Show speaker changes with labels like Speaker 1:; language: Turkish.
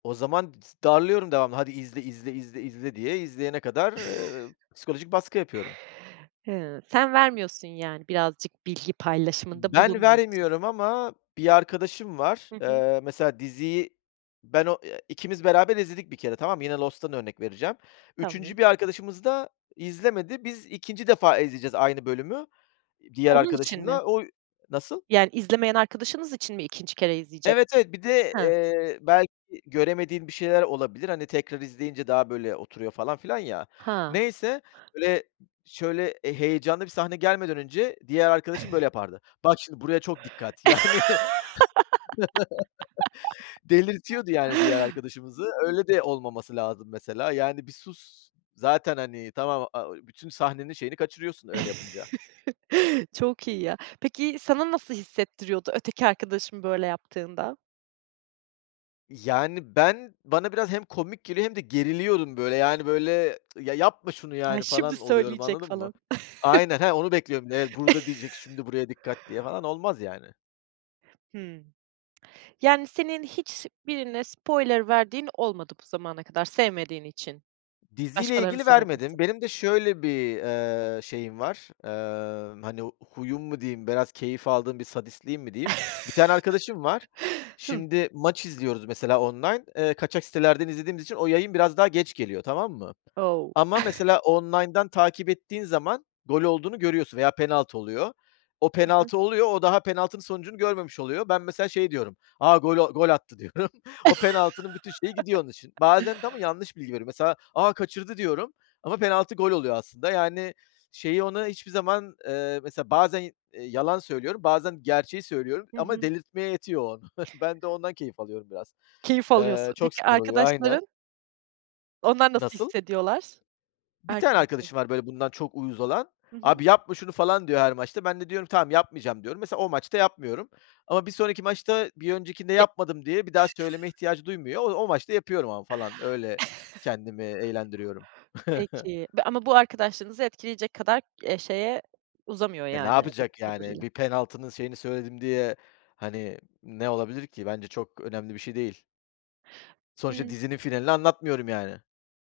Speaker 1: O zaman [unintelligible] s darlıyorum devamlı, "hadi izle, izle, izle, izle." diye. İzleyene kadar, ııı, psikolojik baskı yapıyorum.
Speaker 2: Hıı, sen vermiyorsun yani birazcık bilgi paylaşımında
Speaker 1: Ben
Speaker 2: bulunmuyorsun.
Speaker 1: vermiyorum ama bir arkadaşım var,
Speaker 2: Hı hı.
Speaker 1: eee, mesela diziyi ben o, eee, ikimiz beraber izledik bir kere tamam mı yine Lost'tan örnek vereceğim.
Speaker 2: Tamam.
Speaker 1: 3. bir arkadaşımız da izlemedi biz 2. defa izleyeceğiz aynı bölümü, iii, diğer
Speaker 2: Onun için mi?
Speaker 1: arkadaşımla o Nasıl?
Speaker 2: Yani izlemeyen arkadaşınız için mi 2. kere
Speaker 1: Evet,
Speaker 2: izleyecektiniz?
Speaker 1: evet, bir de,
Speaker 2: Ha.
Speaker 1: eee, belki göremediğim bir şeyler olabilir. Hani tekrar izleyince daha böyle oturuyor falan filan ya.
Speaker 2: Ha.
Speaker 1: Neyse. Böyle şöyle e heyecanlı bir sahne gelmeden önce diğer arkadaşım böyle yapardı, "Bak şimdi buraya çok dikkat!" Yani. Delirtiyordu yani diğer arkadaşımızı. Öyle de olmaması lazım mesela. Yani bir sus. Zaten hani a o tamam bütün sahnenin şeyini kaçırıyorsun öyle yapınca.
Speaker 2: Çok iyi ya. Peki sana nasıl hissettiriyordu öteki arkadaşın böyle yaptığında?
Speaker 1: Yani ben bana biraz hem komik geliyor hem de geriliyorum böyle yani böyle "Ya, yapma şunu
Speaker 2: A,
Speaker 1: yani."
Speaker 2: şimdi
Speaker 1: falan oluyorum,
Speaker 2: söyleyecek
Speaker 1: anladın mı?
Speaker 2: falan.
Speaker 1: Aynen, ha, onu bekliyorum. Evet, burada diyecek, "Şimdi buraya dikkat!" diye falan olmaz yani.
Speaker 2: Hımm. Yani senin hiç birine spoiler verdiğin olmadı bu zamana kadar sevmediğin için.
Speaker 1: Diziyle
Speaker 2: Başkalarının
Speaker 1: ilgili
Speaker 2: sana yapması
Speaker 1: vermedim. Benim de şöyle bir, eee, şeyim var, eee, hani huyum mu diyeyim? Biraz keyif aldığım bir sadistliğim mi diyeyim? 1 tane arkadaşım var.
Speaker 2: Hı.
Speaker 1: Şimdi maç izliyoruz mesela online, eee, kaçak sitelerden izlediğimiz için o yayın biraz daha geç geliyor, tamam mı?
Speaker 2: O.
Speaker 1: Ama mesela online'dan takip ettiğin zaman gol olduğunu görüyorsun veya penaltı oluyor. O
Speaker 2: Hı hı.
Speaker 1: penaltı oluyor. O daha penaltı sonucunu görmemiş oluyor. Ben mesela şey diyorum. "A, gol o gol attı diyorum." O penaltının bütün şeyi gidiyor onun için. Bazen de ama yanlış bilgi veriyorum. Mesela "A, kaçırdı." diyorum ama penaltı gol oluyor aslında. Yani şeyi ona hiçbir zaman, ııı, mesela bazen, iii, yalan söylüyorum, bazen gerçeği söylüyorum
Speaker 2: Hı
Speaker 1: ama
Speaker 2: hı.
Speaker 1: delirtmeye yetiyor o onu. Ben de ondan keyif alıyorum biraz
Speaker 2: Keyif
Speaker 1: Eee,
Speaker 2: alıyorsun.
Speaker 1: çok
Speaker 2: Peki
Speaker 1: sinir oluyor aynen.
Speaker 2: arkadaşların onlar nasıl
Speaker 1: Nasıl?
Speaker 2: hissediyorlar?
Speaker 1: 1 tane
Speaker 2: Arkadaşların
Speaker 1: arkadaşım var böyle bundan çok uyuz olan.
Speaker 2: Hı hı.
Speaker 1: "Abi yapma şunu!" falan diyor her maçta. Ben de diyorum, "Tamam, yapmayacağım." diyorum. Mesela o maçta yapmıyorum ama bir sonraki maçta bir öncekinde
Speaker 2: Ge
Speaker 1: yapmadım diye bir daha söyleme ihtiyacı duymuyor. O o maçta yapıyorum ama falan öyle kendimi eğlendiriyorum.
Speaker 2: Peki. Be ama bu arkadaşlığınızı etkileyecek kadar k eee, şeye uzamıyor
Speaker 1: E, ne
Speaker 2: yani anladığım
Speaker 1: yapacak yani?
Speaker 2: kadarıyla.
Speaker 1: Bir penaltının şeyini söyledim diye hani ne olabilir ki? Bence çok önemli bir şey değil. Sonuçta
Speaker 2: Imm.
Speaker 1: dizinin finalini anlatmıyorum yani.